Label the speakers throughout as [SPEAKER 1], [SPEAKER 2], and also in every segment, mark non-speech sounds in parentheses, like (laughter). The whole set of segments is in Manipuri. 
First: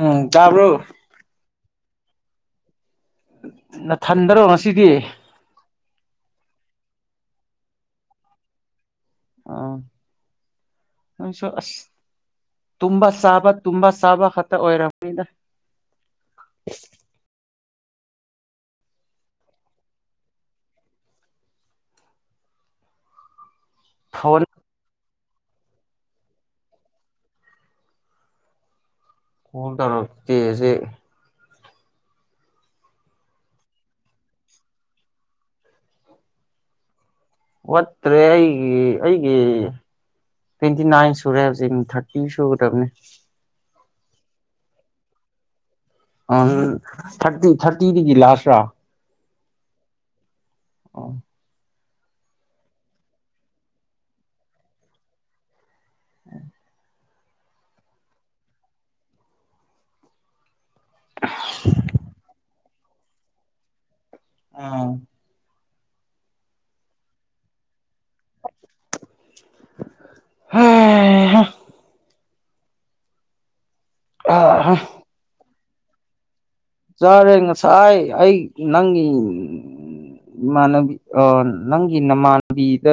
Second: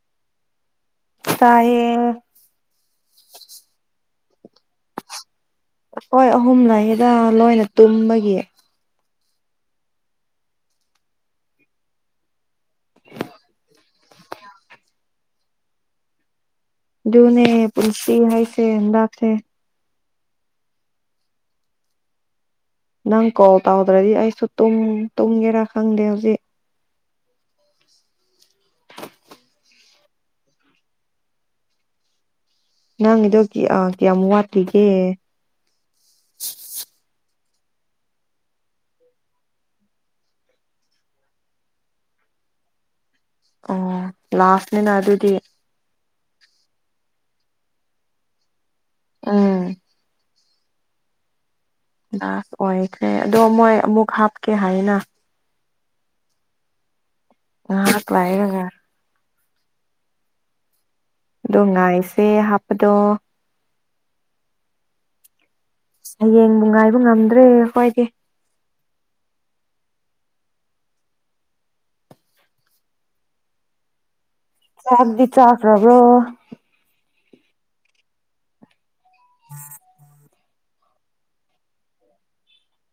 [SPEAKER 1] ꯎꯝ ꯇꯥꯕ꯭ꯔꯣ
[SPEAKER 2] ꯇꯥꯏꯌꯦ
[SPEAKER 1] ꯅꯊꯟꯗꯔꯣ ꯉꯁꯤꯗꯤ
[SPEAKER 2] ꯑꯈ‌ꯣꯏ ꯑꯍꯨꯝ ꯂꯩꯌꯦꯗ ꯂꯣꯏꯅ ꯇꯨꯝꯕꯒꯤ
[SPEAKER 1] ꯑꯣ ꯑꯩꯁꯨ ꯑꯁ ꯇꯨꯝꯕ ꯆꯥꯕ ꯇꯨꯝꯕ ꯆꯥꯕ ꯈꯛꯇ ꯑꯣꯏꯔꯝꯅꯤꯗ
[SPEAKER 2] ꯗꯨꯨꯅꯦ ꯄꯨꯟꯁꯤ ꯍꯥꯏꯁꯦ ꯍꯟꯗꯛꯁ‌ꯦ ꯅꯪ ꯀꯣꯜ ꯇꯧꯗ꯭ꯔꯗꯤ
[SPEAKER 1] ꯐꯣꯟ
[SPEAKER 2] ꯑꯩꯁꯨ ꯇꯨꯝ ꯇꯨꯝꯒꯦꯔꯥ ꯈꯪꯗꯦ ꯍꯧꯖꯤꯛ (unintelligible)
[SPEAKER 1] ꯀ‌ꯣꯜ ꯇꯧꯔꯛꯀꯦ ꯍꯖꯤꯛ
[SPEAKER 2] ꯅꯪꯒꯤꯗꯣ ꯀꯤ ꯑꯥ ꯀꯤꯌꯥꯝ ꯋꯥꯠꯂꯤꯒꯦ
[SPEAKER 1] ꯋꯥꯠꯇ꯭ꯔꯦ ꯑꯩꯒꯤ ꯑꯩꯒꯤ ꯇ꯭ꯋꯦꯟꯇꯤ ꯅꯥꯏꯟ ꯁꯨꯔꯦ ꯍꯧꯖꯤꯛ ꯊꯥꯔꯇꯤ ꯁꯨꯒꯗꯕꯅꯦ
[SPEAKER 2] ꯑꯣ ꯂꯥꯁꯅꯤꯅ ꯑꯗꯨꯗꯤ
[SPEAKER 1] ꯑꯣꯝ ꯊꯥꯔꯇꯤ ꯊꯥꯔꯇꯤꯗꯒꯤ ꯂꯥꯁꯔ
[SPEAKER 2] ꯎꯝ
[SPEAKER 1] ꯑꯣ
[SPEAKER 2] ꯂꯥꯁ ꯑꯣꯏꯈ꯭ꯔꯦ ꯑꯗꯣ ꯃꯣꯏ ꯑꯃꯨꯛ ꯍꯥꯞꯀꯦ ꯍꯥꯏꯅ ꯉꯥꯏꯍꯥꯛ ꯀ꯭ꯂꯥꯏꯔꯒꯦ ꯑꯗꯣ ꯉꯥꯏꯁꯦ ꯍꯥꯞꯄꯗꯣ꯫
[SPEAKER 1] (unintelligible)
[SPEAKER 2] ꯍꯌꯦꯡꯕꯨ ꯉꯥꯏꯕ ꯉꯝꯗ꯭ꯔꯦ ꯑꯈꯏꯗꯤ꯫
[SPEAKER 1] (unintelligible) (unintelligible)
[SPEAKER 2] ꯆꯥꯛꯗꯤ ꯆꯥꯛꯈ꯭ꯔꯕ꯭ꯔꯣ꯫
[SPEAKER 1] ꯆꯥꯔꯦ ꯉꯁꯥꯏ ꯑꯩ ꯅꯪꯒꯤ
[SPEAKER 2] (unintelligible)
[SPEAKER 1] ꯏꯃꯥꯟꯅꯕꯤ ꯑ ꯅꯪꯒꯤ ꯅꯃꯥꯟꯕꯤꯗ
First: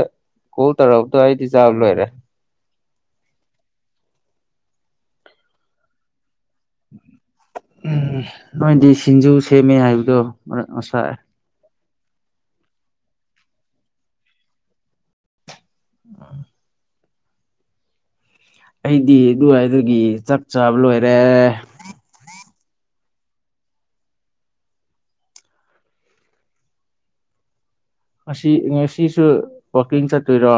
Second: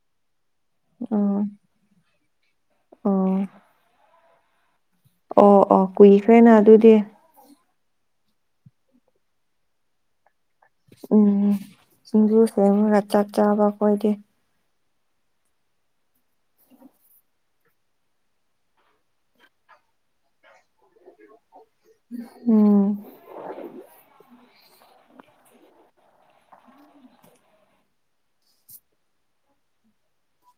[SPEAKER 1] ꯀꯣꯜ ꯇꯧꯔꯕꯗꯣ
[SPEAKER 2] ꯎꯝ
[SPEAKER 1] ꯑꯩꯗꯤ ꯆꯥꯕ ꯂꯣꯏꯔꯦ꯫
[SPEAKER 2] ꯑꯣ꯫ ꯑꯣ ꯑꯣ ꯀꯨꯏꯈ꯭ꯔꯦꯅ ꯑꯗꯨ
[SPEAKER 1] ꯎꯝ ꯅꯣꯏꯗꯤ ꯁꯤꯡꯖꯨ ꯁꯦꯝꯃꯦ ꯍꯥꯏꯕꯗꯣ꯫ ꯉꯁꯥꯏ
[SPEAKER 2] ꯎꯝ ꯁꯤꯡꯖꯨ ꯁꯦꯝꯔꯒ ꯆꯥꯛ ꯆꯥꯕ ꯑꯈꫭꯏꯏꯗꯤ꯫
[SPEAKER 1] (unintelligible) ꯑꯩꯗꯤ ꯑꯗꯨꯋꯥꯏꯗꯨꯒꯤ ꯆꯥꯛ ꯆꯥꯕ ꯂꯣꯏꯔꯦꯡ
[SPEAKER 2] (unintelligible)
[SPEAKER 1] ꯑꯁꯤ ꯉꯁꯤꯁꯨ ꯋꯥꯛꯀꯤꯡ ꯆꯠꯇꯣꯏꯔꯣ꯫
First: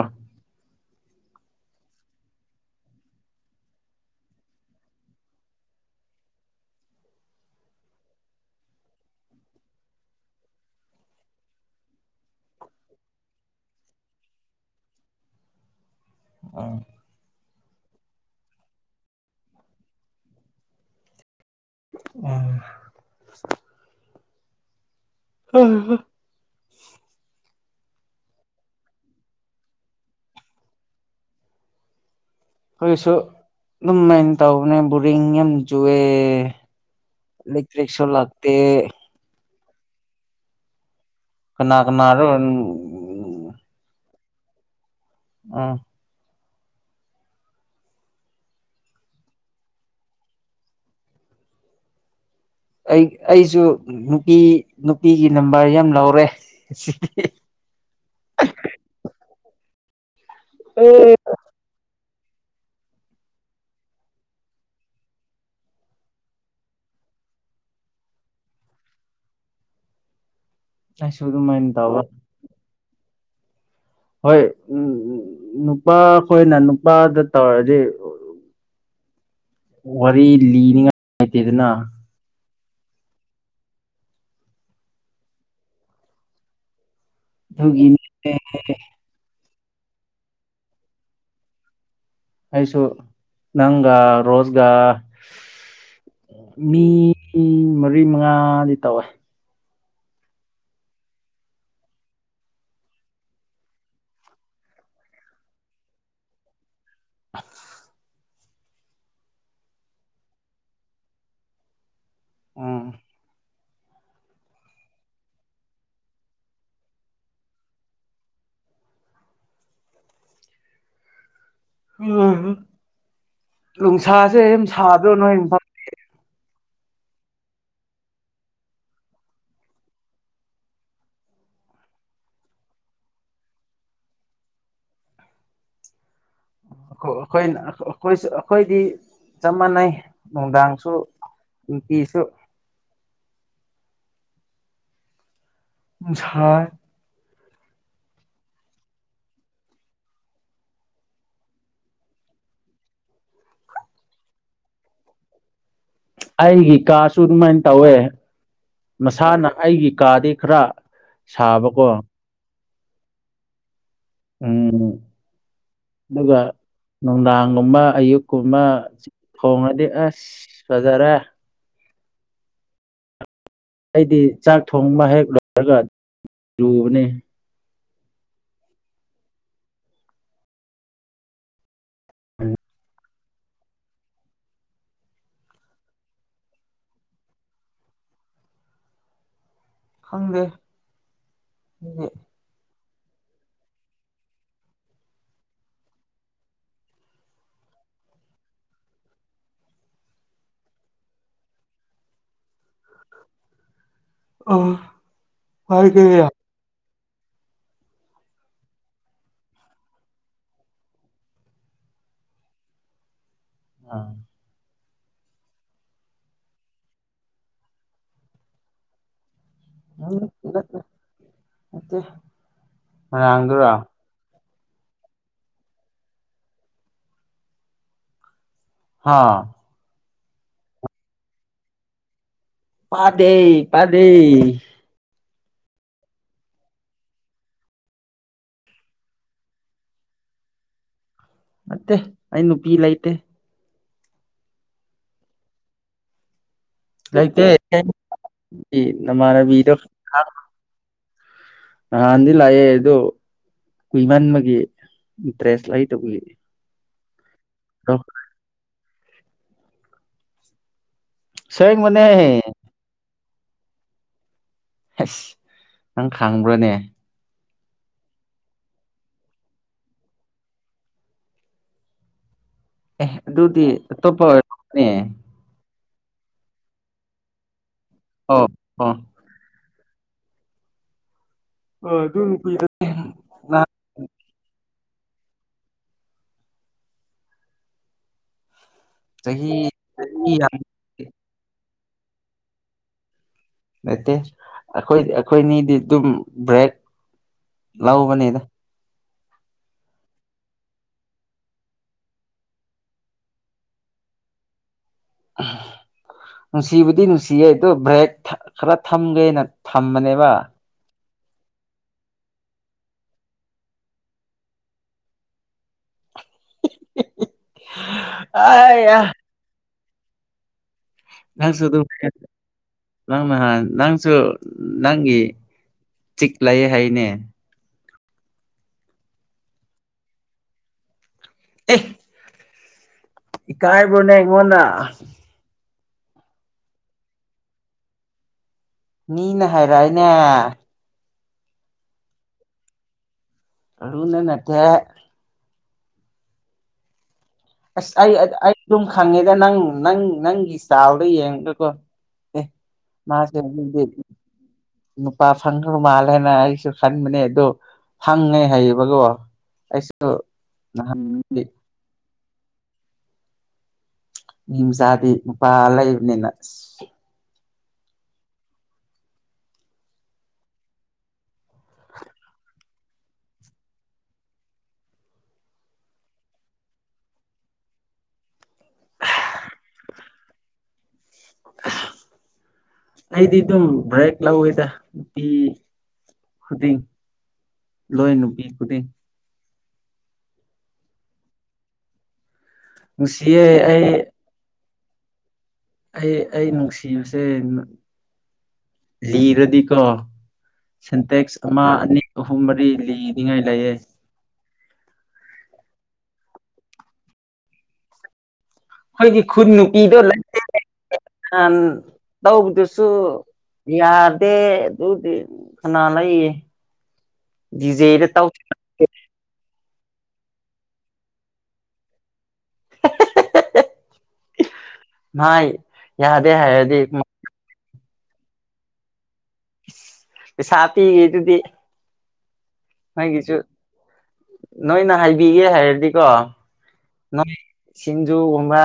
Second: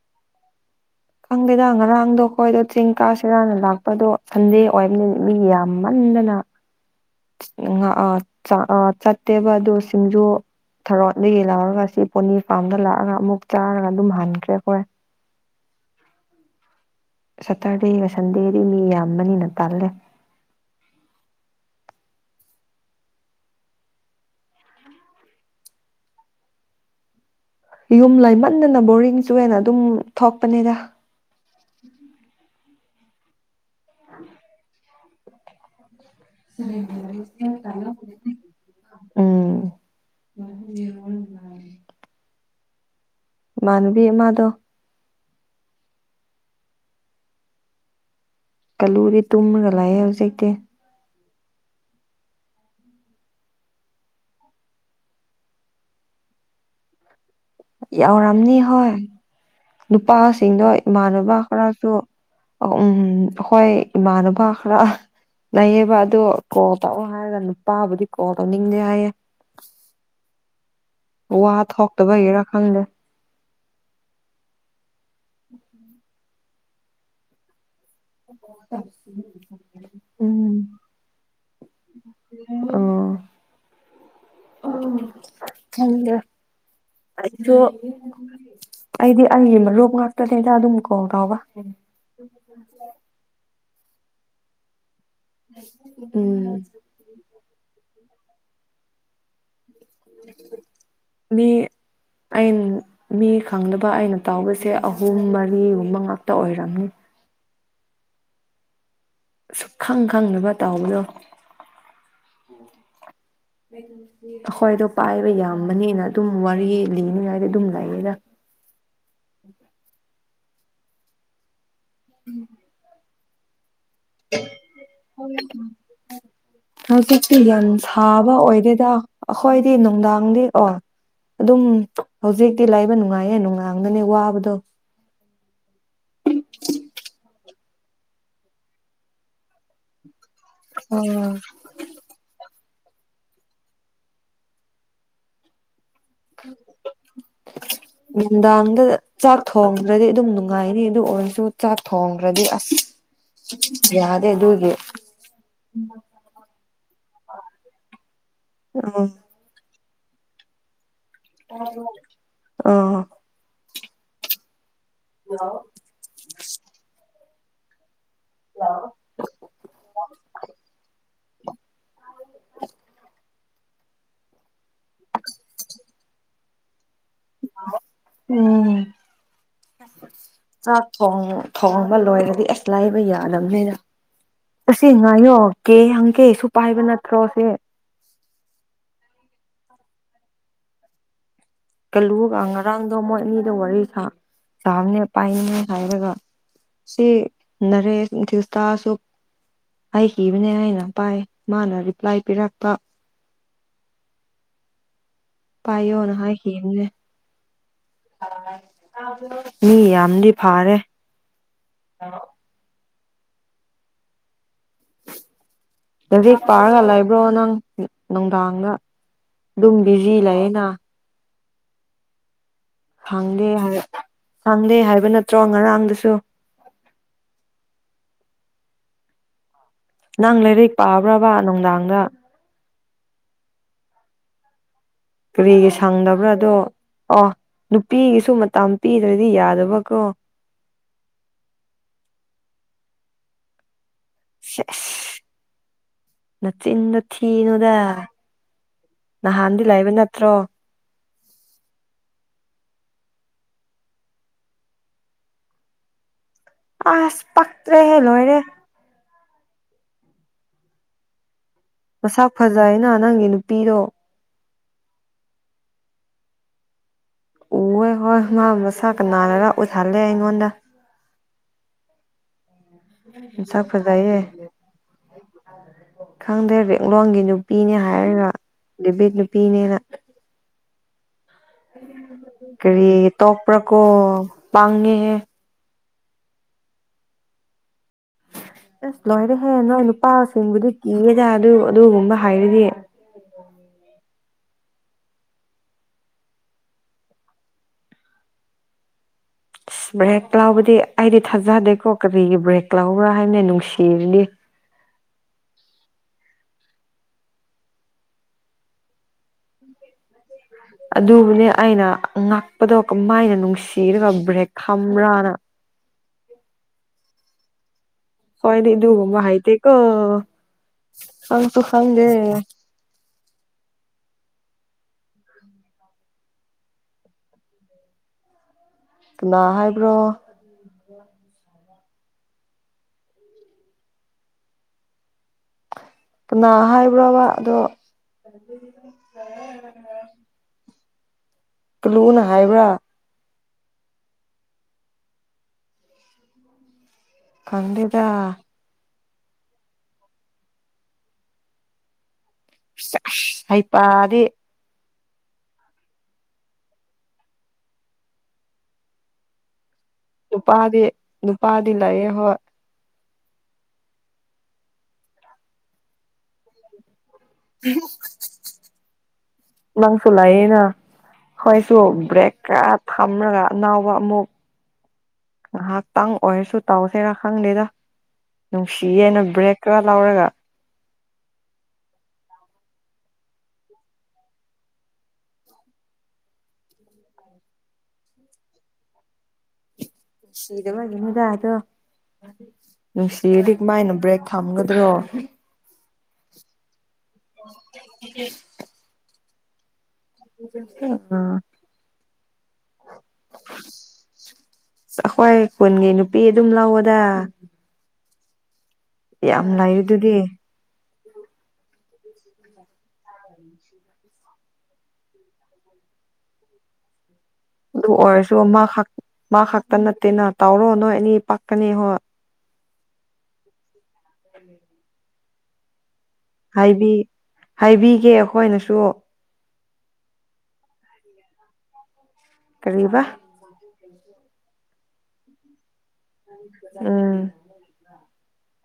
[SPEAKER 2] ꯈꯪꯗꯦꯗ ꯉꯔꯥꯡꯗꯣ ꯑꯩꯈꯣꯏꯗꯣ ꯆꯤꯡ ꯀꯥꯥꯁꯔꯥꯅ ꯂꯥꯛꯄꯗꯣ ꯁꯟꯗꯦ ꯑꯣꯏꯕꯅꯤꯅ ꯃꯤ ꯌꯥꯝꯃꯟꯗꯅ
[SPEAKER 1] (inaudible)
[SPEAKER 2] ꯉ ꯑ ꯆꯠꯇꯦꯕ ꯑꯗꯣ ꯁꯤꯡꯖꯨ ꯊꯔꯣꯠꯗꯒꯤ ꯂꯧꯔꯒ ꯁꯤ ꯄꯣꯅꯤ ꯐꯥꯔꯝꯗ ꯂꯥꯛꯑꯒ ꯑꯃꯨꯛ ꯆꯥꯔꯒ ꯑꯗꯨꯝ ꯍꯟꯈ꯭ꯔꯦ ꯑꯈꯣꯏ꯫
[SPEAKER 1] (unintelligible)
[SPEAKER 2] ꯁꯇꯔꯗꯦꯒ ꯁꯟꯗꯦꯗꯤ ꯃꯤ ꯌꯥꯝꯕꯅꯤꯅ ꯇꯥꯜꯂꯦ꯫
[SPEAKER 1] ꯎꯝ꯫ (unintelligible)
[SPEAKER 2] ꯌꯨꯝ ꯂꯩꯃꯟꯗꯅ ꯕꯣꯔꯤꯡ ꯆꯨꯋꯦꯅ ꯑꯗꯨꯝ ꯊꯣꯛꯄꯅꯤꯗ꯫
[SPEAKER 1] ꯈꯣꯏꯁꯨ ꯑꯗꯨꯝꯃꯥꯏꯅ ꯇꯧꯕꯅꯦ ꯕꯣꯔꯤꯡ ꯌꯥꯝ ꯆꯨꯋꯦ꯫ ꯏꯂꯦꯛꯇ꯭ꯔꯔꯤꯛꯁꯨ ꯂꯥꯛꯇꯦ꯫
[SPEAKER 2] ꯎꯝ (inaudible)
[SPEAKER 1] ꯀꯅꯥ ꯀꯅꯥꯔꫭ
[SPEAKER 2] ꯏꯃꯥꯅꯕꯤ ꯑꯃꯥꯗꫭ꯫
[SPEAKER 1] (unintelligible)
[SPEAKER 2] ꯀꯥꯂꯨꯗꯤ ꯇꯨꯝꯔꯒ ꯂꯩꯑꯦ ꯍꯧꯖꯤꯛꯇꯤ꯫
[SPEAKER 1] ꯑꯩ ꯑꯩꯁꯨ ꯅꯨꯄꯤ ꯅꯨꯄꯤꯒꯤ ꯅꯝꯕꯔ ꯌꯥꯝ ꯂꯧꯔꯦ꯫
[SPEAKER 2] ꯌꯥꯎꯔꯝꯅꯤ ꯍꯣꯏ ꯅꯨꯄꯥꯁꯤꯡꯗꯣ ꯏꯃꯥꯟꯅꯕ ꯈꯔꯁꯨ ꯎꯝ ꯑꯍꯣꯏ ꯏꯃꯥꯟꯅꯕ ꯈꯔ ꯂꯩꯌꯦꯕ ꯑꯗꯨ ꯀꯣꯜ ꯇꯧꯑꯣ ꯍꯥꯏꯔꯒ ꯅꯨꯄꯥꯕꯨꯗꯤ ꯀꯣꯜ ꯇꯧꯅꯤꯡꯗꯦ ꯍꯥꯏꯌꯦ꯫
[SPEAKER 1] ꯑꯩꯁꯨ
[SPEAKER 2] ꯋꯥ
[SPEAKER 1] ꯑꯗꯨꯃꯥꯏꯅ ꯇꯧꯕ
[SPEAKER 2] ꯊꯣꯛꯇꯕꯒꯤꯔꯥ ꯈꯪꯗꯦ꯫
[SPEAKER 1] ꯍꯣꯏ ꯎꯝ ꯅꯨꯄꯥꯈꯣꯏꯅ ꯅꯨꯄꯥꯗ ꯇꯧꯔꯗꯤ
[SPEAKER 2] (inaudible)
[SPEAKER 1] ꯋꯥꯔꯤ ꯂꯤꯅꯤꯉꯥꯏ ꯂꯩꯇꯦꯗꯅꯥ꯫
[SPEAKER 2] (inaudible) ꯑꯩꯗꫭ
[SPEAKER 1] ꯑꯗꯨꯒꯤꯅꯦ
[SPEAKER 2] ꯑꯩꯗꯤ ꯑꯩꯒꯤ ꯃꯔꯨꯞ ꯉꯥꯛꯇꯅꯦꯗ ꯑꯗꯨꯝ ꯀꯣꯜ ꯇꯧꯕ꯫
[SPEAKER 1] ꯑꯩꯁꯨ꯫ ꯅꯪꯒ ꯔꯣꯖꯒ
[SPEAKER 2] ꯎꯝ
[SPEAKER 1] ꯃꯤ ꯃꯔ ꯃꯔꯤ ꯃꯉꯥꯗꯤ ꯇꯧꯋꯦ
[SPEAKER 2] ꯃꯤ ꯑꯩ ꯃꯤ ꯈꯪꯗꯕ ꯑꯩꯅ ꯇꯧꯕꯁꯦ ꯑꯍꯨꯝ ꯃꯔꯤꯒꯨꯝꯕ ꯉꯥꯛꯇ ꯑꯣꯏꯔꯝꯃꯤ
[SPEAKER 1] ꯑ
[SPEAKER 2] ꯁꯨꯛ ꯈꯪ ꯈꯪꯗꯅꯕ ꯇꯧꯕꯗꯨ
[SPEAKER 1] ꯎꯝ
[SPEAKER 2] ꯑꯩꯈꯣꯏꯗꯣ ꯄꯥꯏꯕ ꯌꯥꯝꯕꯅꯤꯅ ꯑꯗꯨꯝ ꯋꯥꯔꯤ ꯂꯤꯅꯤꯉꯥꯏꯗꯤ ꯑꯗꯨꯝ ꯂꯩꯥꯛꯌꯦꯒ
[SPEAKER 1] ꯎꯝ ꯅꯨꯡꯁꯥꯁꯦ ꯑꯗꯨꯝ ꯁꯥꯗ꯭ꯔꯣ ꯅꯣꯏ ꯏꯝꯐꯥꯜꯒꯤ
[SPEAKER 2] ꯍꯧꯖꯤꯛꯇꯤ ꯌꯥꯝ ꯁꯥꯕ ꯑꯣꯏꯗꯦꯗ ꯑꯩꯈꯣꯏꯗꯤ ꯅꯨꯡꯗꯥꯡꯗꯤ ꯑꯣ ꯑꯗꯨꯝ ꯍꯧꯖꯤꯛꯇꯤ ꯂꯩꯕ ꯅꯨꯡꯉꯥꯏꯌꯦ ꯅꯨꯡꯗꯥꯡꯗꯅꯤ ꯋꯥꯕꯗꯣ
[SPEAKER 1] ꯑꯩꯈꯣꯏ ꯑꯩꯈꯣꯏꯗꯤ ꯆꯞ ꯃꯥꯟꯅꯩ ꯅꯨꯡꯗꯥꯡꯁꯨ
[SPEAKER 2] ꯑꯣ
[SPEAKER 1] ꯅꯨꯡꯊꯤꯜꯁꯨ ꯁꯥꯏ
[SPEAKER 2] ꯅꯨꯡꯗꯥꯡꯗ ꯆꯥꯛ ꯊꯣꯡꯗ꯭ꯔꯗꯤ ꯑꯗꯨꯝ ꯅꯨꯡꯉꯥꯏꯅꯤ ꯑꯗꯨ ꯑꯣꯏꯔꯁꯨ ꯆꯥꯛ ꯊꯣꯡꯗ꯭ꯔꯗꯤ ꯑꯁ ꯌꯥꯗꯦ ꯑꯗꯨꯒꯤ
[SPEAKER 1] ꯑꯩꯒꯤ ꯀꯥꯁꯨ ꯑꯗꯨꯃꯥꯏꯅ ꯇꯧꯋꯦ
[SPEAKER 2] ꯎꯝ
[SPEAKER 1] ꯃꯁꯥꯅ ꯑꯩꯒꯤ ꯀꯥꯗꯤ ꯈꯔ ꯁꯥꯕꯀꯣ
[SPEAKER 2] ꯑ
[SPEAKER 1] ꯎꯝ
[SPEAKER 2] ꯍꯂ‌ꯣ
[SPEAKER 1] ꯑꯗꯨꯒ ꯅꯨꯡꯗꯥꯡꯒꯨꯝꯕ ꯑꯌꯨꯛꯀꯨꯝꯕ ꯊꯣꯡꯉꯗꯤ ꯑꯁ ꯐꯖꯔ‌ꯦ
[SPEAKER 2] (inaudible)
[SPEAKER 1] ꯑꯩꯗꯤ ꯆꯥꯛ ꯊꯣꯡꯕ ꯍꯦꯛ ꯂꯣꯏꯔꯒ ꯔꯨꯕꯅꯤ
[SPEAKER 2] ꯎꯝ ꯆꯥꯛ ꯊ‌ꯣꯡ ꯊꯣꯡꯕ ꯂꯣꯏꯔꯗꯤ ꯑꯁ ꯂꯥꯏꯕ ꯌꯥꯅꯕꯅꯤꯅ ꯑꯁꯤ ꯉꯥꯏꯌꯣ ꯀꯦ ꯍꯪꯀꯦ ꯁꯨ ꯄꯥꯏꯕ ꯅꯠꯇ꯭ꯔꯣ ꯁꯤꯦ
[SPEAKER 1] ꯈꯪꯗꯦ
[SPEAKER 2] ꯀꯜꯂꯨꯒ ꯉꯔꯥꯡꯗꯣ ꯃꯣꯏ ꯑꯃꯤꯗ‌ꯣ ꯋꯥꯔꯤ ꯁꯥꯥꯕꯅꯦ ꯄꯥꯏꯅꯤꯡꯉ‌ꯦ ꯍꯥꯏꯔꯒ ꯁꯤ ꯅꯔꯦ ꯊꯁꯇꯁꯨ ꯑꯩ ꯀꯤꯕꯅꯦ ꯍꯥꯏꯅ ꯄꯥꯏ ꯃꯥꯅ ꯔꯤꯄ꯭ꯂꯥꯏ ꯄꯤꯔꯛꯄ
[SPEAKER 1] ꯑꯣ
[SPEAKER 2] ꯄꯥꯏ ꯑꯣꯅ ꯍꯥꯏꯈꯤꯕꯅ‌ꯦ ꯃꯤ ꯌꯥꯝꯗꯤ ꯐꯥꯔꯦ
[SPEAKER 1] ꯑꯥ
[SPEAKER 2] ꯂꯥꯏꯔꯤꯛ ꯄꯥꯔꯒ ꯂꯩꯕ꯭ꯔꯣ ꯅꯪ ꯅꯨꯡꯗꯥꯡꯗ ꯑꯗꯨꯝ ꯕꯤꯖꯤ ꯂꯩꯌꯦꯅ
[SPEAKER 1] (unintelligible)
[SPEAKER 2] ꯍꯥꯡꯗꯦ
[SPEAKER 1] ꯉꯔꯥꯡꯗꯨꯔꯥ
[SPEAKER 2] ꯍꯥꯏ ꯍꯥꯡꯗꯦ ꯍꯥꯏꯕ ꯅꯠꯇ꯭ꯔꯣ ꯉꯔꯥꯡꯗꯁꯨ
[SPEAKER 1] ꯍꯥꯥ
[SPEAKER 2] ꯅꯪ ꯂꯥꯏꯔꯛ ꯄꯥꯕ꯭ꯔꯕ ꯅꯨꯡꯗꯥꯡꯗ
[SPEAKER 1] ꯄꯥꯗ‌ꯦ ꯄꯥꯗ‌ꯦ
[SPEAKER 2] ꯀꯔꯤꯒꯤ ꯁꯪꯗꯕ꯭ꯔꯥ ꯑꯗꯣ ꯑꯣ ꯅꯨꯄꯤꯒꯤꯁꯨ ꯃꯇꯝ ꯄꯤꯗ꯭ꯔꯗꯤ ꯌꯥꯗꯕꯀ꯭ꯔꯣ
[SPEAKER 1] ꯃꯠꯇꯦ ꯑꯩ ꯅꯨꯄꯤ ꯂꯩꯇꯦ
[SPEAKER 2] ꯁ ꯅꯆꯤꯟꯗ‌ꯣ
[SPEAKER 1] ꯂꯩꯇꯦ
[SPEAKER 2] ꯊꯤꯅꯨꯗ ꯅꯍꯥꯟꯗꯤ
[SPEAKER 1] ꯅꯃꯥꯟꯅꯕꯤꯗꯣ
[SPEAKER 2] ꯂꯩꯕ ꯅꯠꯇ꯭ꯔꯣ
[SPEAKER 1] ꯅꯍꯥꯟꯗꯤ ꯂꯥꯛꯑꯦ ꯑꯗꯣ ꯀꯨꯏꯃꯟꯕꯒꯤ ꯏꯟꯇꯔꯦꯁ ꯂꯥꯛ ꯇꯧꯕ
[SPEAKER 2] ꯑꯁ ꯄꯛꯇ꯭ꯔꯦꯍꯦ ꯂꯣꯏꯔꯦ
[SPEAKER 1] ꯑꯁꯦꯡꯕꯅꯦ
[SPEAKER 2] ꯃꯁꯛ ꯐꯖꯩꯌꯦꯅ ꯅꯪꯒꯤ ꯅꯨꯄꯤꯗꯣ
[SPEAKER 1] ꯍꯩꯁ ꯅꯪ ꯈꯪꯕ꯭ꯔꯥꯅꯦ
[SPEAKER 2] ꯎꯋꯦ ꯍꯣꯏ ꯃꯥ ꯃꯁꯥ ꯀꯅꯥꯔꯔ ꯎꯠꯍꯜꯂꯦ ꯑꯩꯉꯣꯟꯗ
[SPEAKER 1] ꯑꯦ ꯑꯗꯨꯗꯤ
[SPEAKER 2] ꯃꯁꯛ
[SPEAKER 1] ꯑꯇꯣꯞꯄ
[SPEAKER 2] ꯐꯖꯩꯌꯦ
[SPEAKER 1] ꯑꯣꯏꯅꯤ
[SPEAKER 2] ꯈꯪꯗꯦ ꯔꯦꯛꯂꯣꯡꯒꯤ ꯅꯨꯄꯤꯅꯦ ꯍꯥꯏꯔꯒ
[SPEAKER 1] ꯑꯣ ꯑꯣ
[SPEAKER 2] ꯗꯦꯕꯤꯠ ꯅꯨꯄꯤꯅꯦꯅ
[SPEAKER 1] ꯑ ꯑꯗꯨ ꯅꯨꯄꯤꯗ
[SPEAKER 2] ꯀꯔꯤꯒꯤ
[SPEAKER 1] ꯅꯍꯥꯟ
[SPEAKER 2] ꯇꯣꯄ꯭ꯔꯥꯀꯣ ꯄꯥꯉꯦ ꯍꯦ ꯑꯁ ꯂꯣꯏꯔꯦꯍꯦ
[SPEAKER 1] ꯆꯍꯤ
[SPEAKER 2] ꯅꯣꯏ
[SPEAKER 1] ꯆꯍꯤ ꯌꯥꯝ
[SPEAKER 2] ꯅꯨꯄꯥꯁꯤꯡꯕꯨꯗꯤ ꯀꯤꯔꯦꯗꯥ ꯑꯗꯨ ꯑꯗꯨꯒꯨꯝꯕ ꯍꯥꯏꯔꯤꯗꯤ
[SPEAKER 1] ꯅꯠꯇꯦ ꯑꯩꯈꯣꯏ ꯑꯩꯈꯣꯏꯅꯤꯗꯤ ꯑꯗꯨꯝ ꯕ꯭ꯔꯦꯛ ꯂꯧꯕꯅꯤꯗ
[SPEAKER 2] ꯑꯁ ꯕ꯭ꯔꯦꯛ ꯂꯥꯎꯕꯗꯤ ꯑꯩꯗꯤ ꯊꯥꯖꯗꯦꯀꯣ ꯀꯔꯤꯒꯤ ꯕ꯭ꯔꯦꯛ ꯂꯥꯎꯕ꯭ꯔꯥ ꯍꯥꯏꯅ ꯅꯨꯡꯁꯤꯔꯗꯤ
[SPEAKER 1] (unintelligible) ꯅꯨꯡꯁꯤꯕꯨꯗꯤ ꯅꯨꯡꯁꯤꯌꯦ ꯑꯗꯣ ꯕ꯭ꯔꯦꯛ ꯊꯥ ꯈꯔ ꯊꯝꯒꯦꯅ ꯊꯝꯕꯅꯦꯕ
[SPEAKER 2] ꯑꯗꯨꯕꯨꯅꯦ ꯑꯩꯅ ꯉꯥꯛꯄꯗꯣ ꯀꯃꯥꯏꯅ ꯅꯨꯡꯁꯤꯔꯒ ꯕ꯭ꯔꯦꯛ ꯊꯝꯕ꯭ꯔꯥꯅ
[SPEAKER 1] (unintelligible)
[SPEAKER 2] ꯈꯣꯏꯗꯤ ꯑꯗꯨꯒꯨꯝꯕ ꯍꯥꯏ ꯇꯦ ꯀꯣ
[SPEAKER 1] ꯅꯪꯁꯨ ꯑꯗꯨ ꯀꯠ__ ꯅꯪ ꯅꯍꯥꯟ ꯅꯪꯁꯨ ꯅꯪꯒꯤ ꯆꯤꯛꯂꯩꯌꯦ ꯍꯥꯏꯅꯦ
[SPEAKER 2] ꯀꯅꯥ ꯍꯥꯏꯕ꯭ꯔꯣ ꯎꯝ (unintelligible)
[SPEAKER 1] ꯑꯦ ꯏꯀꯥꯏꯕ꯭ꯔꯣꯅꯦ ꯑꯩꯉꯣꯟꯅ
[SPEAKER 2] ꯀꯅꯥ ꯍꯥꯏꯕ꯭ꯔꯣꯕ ꯑꯗꯣ ꯕꯅꯤꯗ
[SPEAKER 1] ꯃꯤꯅ ꯍꯥꯏꯔꯛꯏꯅꯦ
[SPEAKER 2] ꯀꯂꯨꯅ ꯍꯥꯏꯕ꯭ꯔꯥ
[SPEAKER 1] ꯀꯂꯨꯅ ꯅꯠꯇꯦ ꯑꯁ
[SPEAKER 2] ꯈꯪꯗꯦꯗ
[SPEAKER 1] ꯑꯩ ꯑꯥ ꯑꯩ ꯑꯗꯨꯝ ꯈꯪꯉꯦꯗ ꯅꯪ ꯅꯪ ꯅꯪꯒꯤ ꯁꯇꯥꯢꯜꯗꯣ ꯌꯦꯡꯔꯀꯣ ꯑꯦ ꯃꯥꯁꯨꯑꯗꯨꯗꯤ
[SPEAKER 2] ꯍꯩꯄꯥꯗꯤ
[SPEAKER 1] ꯅꯨꯄꯥ ꯐꯪꯈ꯭ꯔꯕ ꯃꯥꯜꯂꯦꯅ ꯑꯩꯁꯨ ꯈꯟꯕꯅꯦ ꯑꯗꯨ ꯍꯪꯉꯦ ꯍꯥꯏꯌꯦꯕꯒꯣ ꯑꯩꯁ__
[SPEAKER 2] ꯅꯨꯄꯥꯗꯤ ꯅꯨꯄꯥꯗꯤ ꯂꯩꯌꯦ ꯍꯣꯏ
[SPEAKER 1] ꯃꯤ ꯃꯆꯥꯗꯤ ꯅꯨꯄꯥ ꯂꯩꯕꯅꯤꯅ ꯑꯁ
[SPEAKER 2] ꯅꯡꯁꯨ ꯂꯥꯏꯌꯦꯅ ꯍꯣꯏꯁꯨ ꯕ꯭ꯔꯦꯛ ꯈꯔ ꯊꯝꯔꯒ ꯑꯅꯧꯕ ꯑꯃꯨꯛ ꯉꯥꯍꯥꯛꯇꯪ ꯑꯣꯏꯔꯁꯨ ꯇꯧꯁꯦꯔꯥ ꯈꯪꯗꯦꯗ ꯅꯨꯡꯁꯤꯌꯦꯅ ꯕ꯭ꯔꯦꯛ ꯈꯔ ꯂꯧꯔꯒ
[SPEAKER 1] (unintelligible) ꯑꯩꯗꯤ ꯑꯗꯨꯝ ꯕ꯭ꯔꯦꯛ ꯂꯧꯋꯤꯗ ꯅꯨꯄꯤ ꯈꯨꯗꯤꯡ ꯂꯣꯏ ꯅꯨꯄꯤ ꯈꯨꯗꯤꯡ
[SPEAKER 2] ꯁꯤꯗꯕꯒꯤ ꯅꯤꯗꯥ ꯑꯗꯣ
[SPEAKER 1] ꯅꯨꯡꯁꯤꯌꯦ
[SPEAKER 2] ꯅꯨꯡꯁꯤꯔꯗꯤ
[SPEAKER 1] ꯑꯩ
[SPEAKER 2] ꯀꯃꯥꯏꯅ ꯕ꯭ꯔꯦꯛ ꯊꯝꯒꯗ꯭ꯔꯣ
[SPEAKER 1] ꯑꯩ ꯑꯩ ꯅꯨꯡꯁꯤꯕꯁꯦ ꯅ ꯂꯤꯔꯗꯤꯀꯣ
[SPEAKER 2] ꯑ
[SPEAKER 1] ꯁꯦꯟꯇꯦꯛꯁ ꯑꯃ ꯑꯅꯤ ꯑꯍꯨꯝ ꯃꯔꯤ ꯂꯤꯅꯤꯉꯥꯏ ꯂꯩꯌꯦ
[SPEAKER 2] ꯑꯁ ꯑꯩꯈꯣꯏ ꯀꯨꯟꯒꯤ ꯅꯨꯄꯤ ꯑꯗꯨꯝ ꯂꯧꯑꯣꯗ
[SPEAKER 1] ꯑꯩꯈꯣꯏꯒꯤ ꯈꯨꯟ
[SPEAKER 2] ꯌꯥꯝ
[SPEAKER 1] ꯅꯨꯄꯤꯗꯣ
[SPEAKER 2] ꯂꯩꯗꯨꯗꯤ
[SPEAKER 1] ꯂꯩꯅꯦ ꯅꯍꯥꯟ ꯇꯧꯕꯗꯨꯁꯨ ꯌꯥꯗꯦ ꯑꯗꯨꯗꯤ ꯀꯅꯥ ꯂꯩꯌꯦ
[SPEAKER 2] ꯑꯗꯨ
[SPEAKER 1] ꯗꯤꯖꯦꯗ
[SPEAKER 2] ꯑꯣꯏꯔꯁꯨ
[SPEAKER 1] ꯇꯧꯁꯤ
[SPEAKER 2] ꯃꯥ ꯈꯛ ꯃꯥ ꯈꯛꯇ ꯅꯠꯇꯦꯅ ꯇꯥꯎꯔꯣ ꯅꯣꯏ ꯑꯅꯤ ꯄꯥꯛꯀꯅꯤ ꯍꯣꯏ (unintelligible)
[SPEAKER 1] ꯅꯥꯏ ꯌꯥꯗꯦ ꯍꯥꯏ
[SPEAKER 2] ꯍꯥꯏꯕꯤ ꯍꯥꯏꯕꯤꯒꯦ ꯑꯩꯈꯣꯏꯅꯁꯨ
[SPEAKER 1] ꯄꯩꯁꯥꯄꯤꯒꯤꯗꯨꯗꯤ
[SPEAKER 2] ꯀꯔꯤꯕ
[SPEAKER 1] ꯅꯣꯏꯒꯤꯁꯨ ꯅꯣꯏꯅ ꯍꯥꯏꯕꯤꯒꯦ ꯍꯥꯏꯔꯗꯤꯀꯣ
[SPEAKER 2] ꯎꯝ
[SPEAKER 1] ꯅ ꯁꯤꯡꯟꯖꯨ ꯒꯨꯝꯕꯥ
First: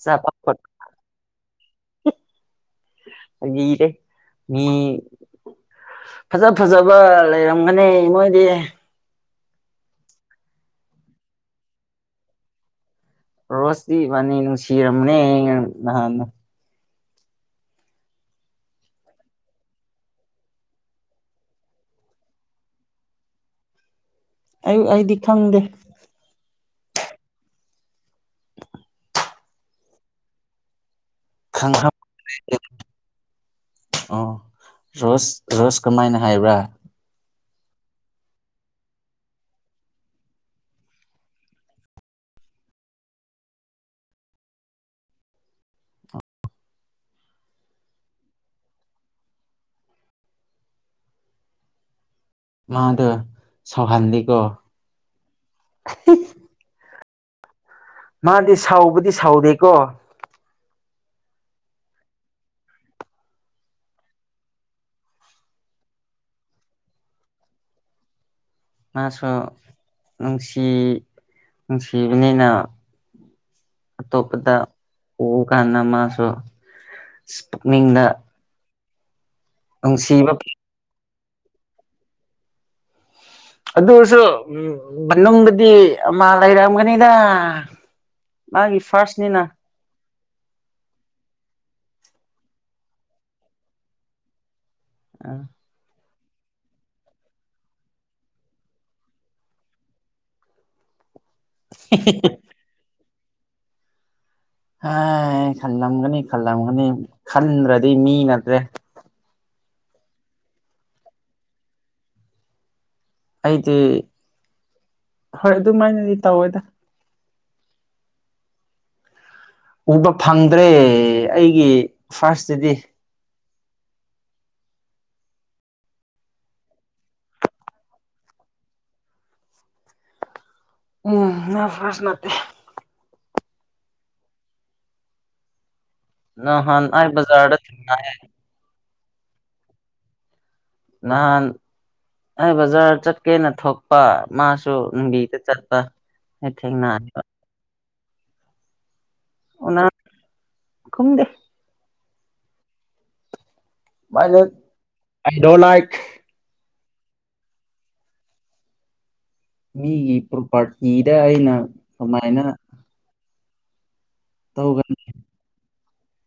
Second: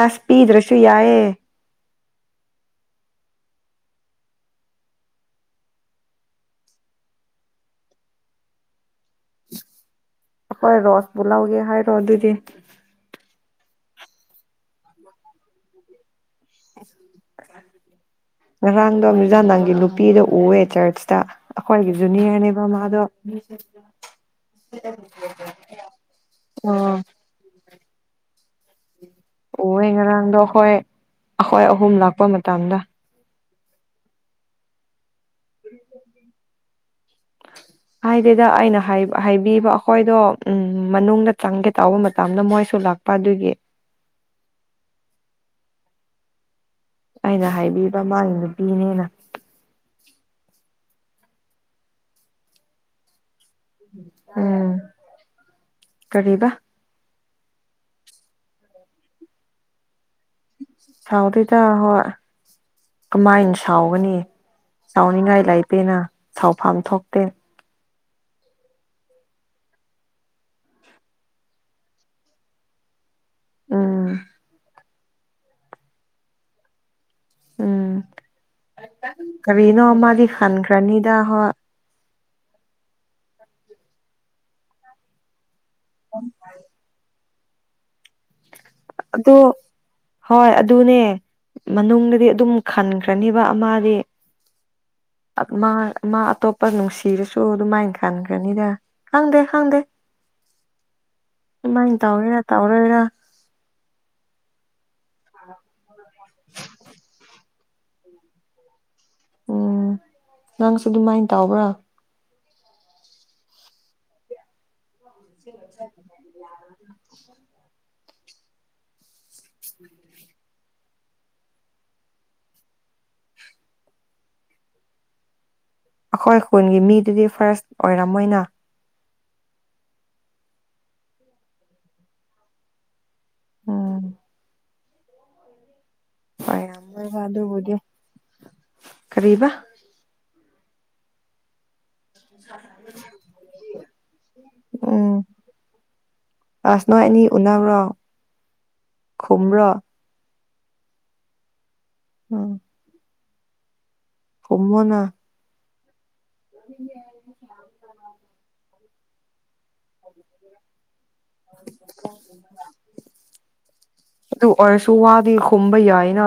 [SPEAKER 2] ꯑꯦꯁ ꯄꯤꯗ꯭ꯔꯁꯨ ꯌꯥꯏꯑꯌꯦ
[SPEAKER 1] ꯂꯤꯗꯦꯂꯤ ꯐꯖ ꯐꯖꯕ ꯂꯩꯔꯝꯒꯅꯤ ꯃꯣꯏꯗꯤ
[SPEAKER 2] ꯑꯩꯈꯣꯏ ꯔꯣꯁꯄꯨ ꯂꯧꯒꯦ ꯍꯥꯏꯔꯣ ꯑꯗꯨꯗꯤ
[SPEAKER 1] ꯔꯣꯁꯇꯤꯕꯥꯅꯤ ꯅꯨꯡꯁꯤꯔꯝꯕꯅꯦ ꯅꯍꯥꯟꯗ
[SPEAKER 2] ꯉꯔꯥꯡꯗꯣ ꯃꯤꯖꯥꯗꯥꯡꯒꯤ ꯅꯨꯄꯤꯗ ꯎꯑꯦ ꯆꯔꯆꯇ ꯑꯩꯈꯣꯏꯒꯤ ꯖꯨꯅꯤꯌꯔꯅꯦꯕ ꯃꯥꯥꯗꯣ
[SPEAKER 1] ꯑꯌꯨꯛ ꯑꯩꯗꯤ ꯈꯪꯗꯦ
[SPEAKER 2] ꯑꯣ ꯑꯣꯌꯦ ꯉꯔꯥꯡꯗꯣ ꯈꯣꯏ
[SPEAKER 1] ꯈꯪꯈ꯭ꯔꯕ ꯑꯣ ꯔꯣꯁ ꯔꯣꯁ ꯀꯃꯥꯏꯅ ꯍꯥꯏꯕ꯭ꯔꯥ
[SPEAKER 2] ꯍꯥꯏꯗꯦꯗ ꯑꯩꯅ ꯍꯥꯏ ꯍꯥꯏꯕꯤꯕ ꯑꯈꯣꯏꯗꯣ ꯎꯝ ꯃꯅꯨꯡꯗ ꯆꯪꯒꯦ ꯇꯧꯕ ꯃꯇꯝꯗ ꯃꯣꯏꯁꯨ ꯂꯥꯛ ꯄꯥꯗꯨꯒꯤ ꯑꯩꯅ ꯍꯥꯏꯕꯤꯕ ꯃꯥꯒꯤ ꯅꯨꯄꯤꯅꯤꯅ
[SPEAKER 1] ꯃꯥꯗ ꯁꯥꯎꯍꯥꯜꯂꯤꯀꯣ
[SPEAKER 2] ꯎꯝ ꯀꯔꯤꯕ
[SPEAKER 1] ꯃꯥꯗꯤ ꯁꯥꯎꯕꯗꯤ ꯁꯥꯎꯗꯦꯀꯣ
[SPEAKER 2] ꯁꯥꯎꯗꯦꯗ ꯍꯣꯏ ꯀꯃꯥꯏꯅ ꯁꯥꯎꯒꯅꯤ ꯁꯥꯎꯅꯤꯡꯉꯥꯏ ꯂꯥꯏꯇꯦꯅ ꯁꯥꯎꯐꯝ ꯊꯣꯛꯇꯦ
[SPEAKER 1] ꯃꯥꯁꯨ ꯅꯨꯡꯁꯤ ꯅꯨꯡꯁꯤꯕꯅꯤꯅ
[SPEAKER 2] ꯎꯝ
[SPEAKER 1] ꯑꯇꯣꯞꯄꯗ ꯑꯣ ꯀꯥꯟꯅꯥ ꯃꯥꯁꯨ ꯁ
[SPEAKER 2] ꯎꯝ
[SPEAKER 1] ꯄꯨꯛꯅꯤꯡꯗ
[SPEAKER 2] ꯀꯔꯤꯅꯣ ꯃꯥꯗꯤ
[SPEAKER 1] ꯅꯨꯡꯁꯤꯕ
[SPEAKER 2] ꯍꯥꯟꯈ꯭ꯔꯅꯤꯗ ꯍꯣꯏ
[SPEAKER 1] ꯑꯗꯨꯁꯨ ꯎ ꯃꯅꯨꯡꯗꯗꯤ ꯑꯃ ꯂꯩꯔꯝꯒꯅꯤꯗ ꯃꯥꯒꯤ
[SPEAKER 2] ꯑꯗꯣ
[SPEAKER 1] ꯐꯥꯔꯁꯅꯤꯅ
[SPEAKER 2] ꯍꯣꯏ ꯑꯗꯨꯅꯦ ꯃꯅꯨꯡꯗꯗꯤ ꯑꯗꯨꯝ ꯈꯟꯈ꯭ꯔꯅꯦꯕ ꯃꯗꯤ ꯑꯠ ꯃꯥ ꯃꯥ ꯑꯇꯣꯞꯄ ꯅꯨꯡꯁꯤꯔꯁꯨ ꯑꯗꯨꯃꯥꯏꯅ ꯈꯟꯈ꯭ꯔꯅꯤꯗ ꯈꯪꯗꯦ ꯈꯪꯗꯦ
[SPEAKER 1] (unintelligible)
[SPEAKER 2] ꯑꯗꯨꯃꯥꯏ ꯇꯧꯔꯤꯔ ꯇꯧꯔꯣꯏꯔ
[SPEAKER 1] ꯍꯥꯏ ꯈꯜꯂꯝꯒꯅꯤ ꯈꯜꯂꯝꯒꯅꯤ ꯈꯟꯗ꯭ꯔꯗꯤ ꯃꯤ ꯅꯠꯇ꯭ꯔꯦ
[SPEAKER 2] ꯎꯝ ꯅꯪꯁꯨ ꯑꯗꯨꯃꯥꯏꯅ ꯇꯧꯕ꯭ꯔꯥ
[SPEAKER 1] ꯑꯩꯗꯤ ꯍꯣꯏ ꯑꯗꯨꯃꯥꯏꯅꯗꯤ ꯇꯧꯋꯦꯗ
[SPEAKER 2] (unintelligible)
[SPEAKER 1] ꯎꯕ ꯐꯪꯗ꯭ꯔꯦ ꯑꯩꯒꯤ ꯐꯥꯔꯁꯇꯗꯤ
[SPEAKER 2] ꯑꯈꯣꯏ ꯈꯨꯟꯒꯤ ꯃꯤꯗꯨꯗꯤ ꯐꯥꯔꯁ ꯑꯣꯏꯔꯝꯃꯣꯏꯅ
[SPEAKER 1] ꯎꯝ ꯅ ꯐꯔꯁ ꯅꯠꯇꯦ
[SPEAKER 2] ꯎꯝ
[SPEAKER 1] ꯅꯍꯟ ꯑꯩ
[SPEAKER 2] ꯑꯣꯏꯔꯝꯃꯣꯏꯕ
[SPEAKER 1] ꯕꯥꯖꯔ
[SPEAKER 2] ꯑꯗꯨꯕꯨꯗꯤ
[SPEAKER 1] ꯊꯦꯡꯅꯩꯌꯦ
[SPEAKER 2] ꯀꯔꯤꯕ
[SPEAKER 1] ꯅꯍꯥꯟ ꯑꯩ ꯕꯖꯥꯔ ꯆꯠꯀꯦꯅ ꯊꯣꯛꯄ ꯃꯥꯁꯨ
[SPEAKER 2] ꯎꯝ
[SPEAKER 1] ꯂꯝꯕꯤꯗ ꯆꯠꯄ
[SPEAKER 2] ꯑꯁ ꯅꯣꯏ
[SPEAKER 1] ꯊꯦꯡꯅꯕ
[SPEAKER 2] ꯑꯅꯤ ꯎꯅꯕ꯭ꯔꯣ ꯈꯨꯝꯕ꯭ꯔꯣ
[SPEAKER 1] ꯈꯨꯝꯗꯦ
[SPEAKER 2] ꯑꯣ
[SPEAKER 1] ꯃꯥꯏ ꯂꯐ
[SPEAKER 2] ꯈꯨꯝꯃꯣꯅ
[SPEAKER 1] ꯑꯥꯏ ꯗꯣꯟ ꯂꯥꯏꯛ
[SPEAKER 2] (inaudible)
[SPEAKER 1] ꯃꯤꯒꯤ ꯄ꯭ꯔꯣꯄꯥꯔꯇꯤꯗ ꯑꯩꯅ ꯀꯃꯥꯏꯅ
[SPEAKER 2] ꯑꯗꯨ
[SPEAKER 1] ꯇꯧꯒꯅꯤ
[SPEAKER 2] ꯑꯣꯏꯔꯁꯨ ꯋꯥꯗꯤ ꯈꯨꯝꯕ ꯌꯥꯏꯅ